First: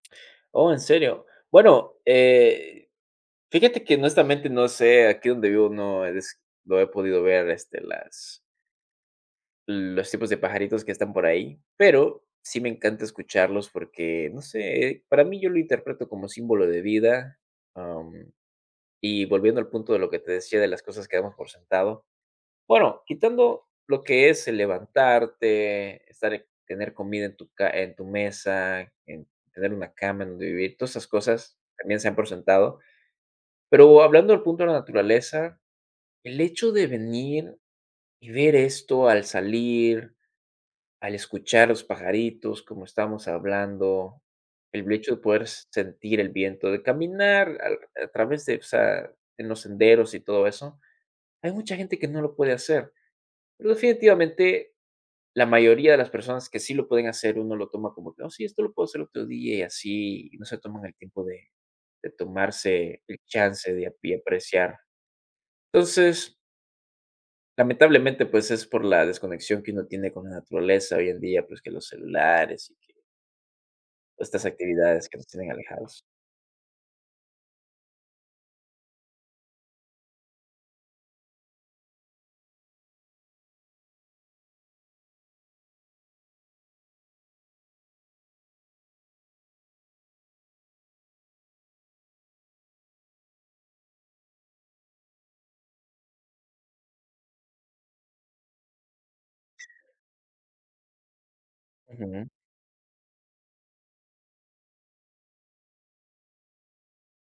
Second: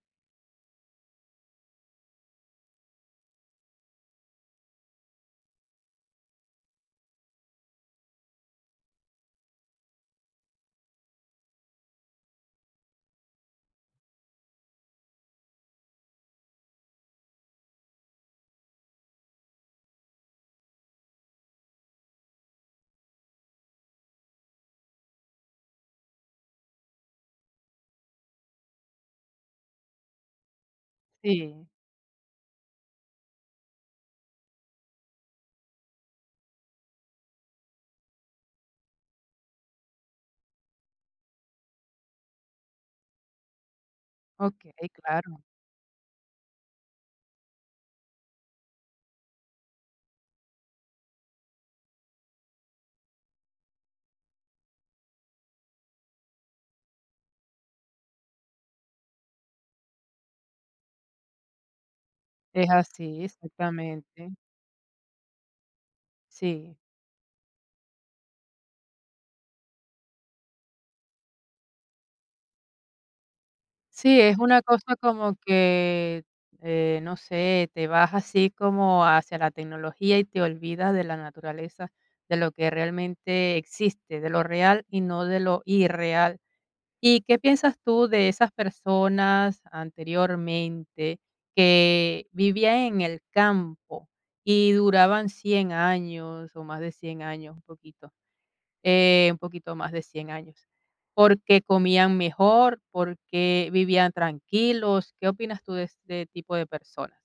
Oh, ¿en serio? Bueno, eh, fíjate que honestamente no sé, aquí donde vivo no es no he podido ver, este, las los tipos de pajaritos que están por ahí, pero sí me encanta escucharlos porque, no sé, para mí yo lo interpreto como símbolo de vida, am, y volviendo al punto de lo que te decía de las cosas que damos por sentado, bueno, quitando lo que es el levantarte, estar tener comida en tu ca en tu mesa, en tener una cama en donde vivir, todas esas cosas Sí. también se dan por sentado. Pero hablando del punto de la naturaleza, el hecho de venir y ver esto al salir, al escuchar los pajaritos, como estamos hablando, Okey, el hecho de claro. poder sentir el viento, de caminar al a través de, o sea, en los senderos y todo eso, hay mucha gente que no lo puede hacer. Pero, definitivamente, la mayoría de las personas que sí lo pueden hacer, uno lo toma como que: "Oh, sí, esto lo puedo hacer otro día", y así, y no se toman el tiempo de de Es tomarse el así, chance, de a pie exactamente. apreciar. Entonces Sí. lamentablemente, pues, es por la desconexión que uno tiene con la naturaleza hoy en día, pues, que los celulares y que Sí, todas es estas una cosa actividades que nos como tienen alejados. que, eh, no sé, te vas así como hacia la tecnología y te olvidas de la naturaleza, de lo que realmente existe, de lo real y no de lo irreal. ¿Y qué piensas tú de esas personas anteriormente que vivían en el campo y duraban 100 años o más de 100 años, un poquito?, eh, un poquito más de 100 años, porque comían Ujú. mejor, porque vivían tranquilos. ¿Qué opinas tú de este tipo de personas?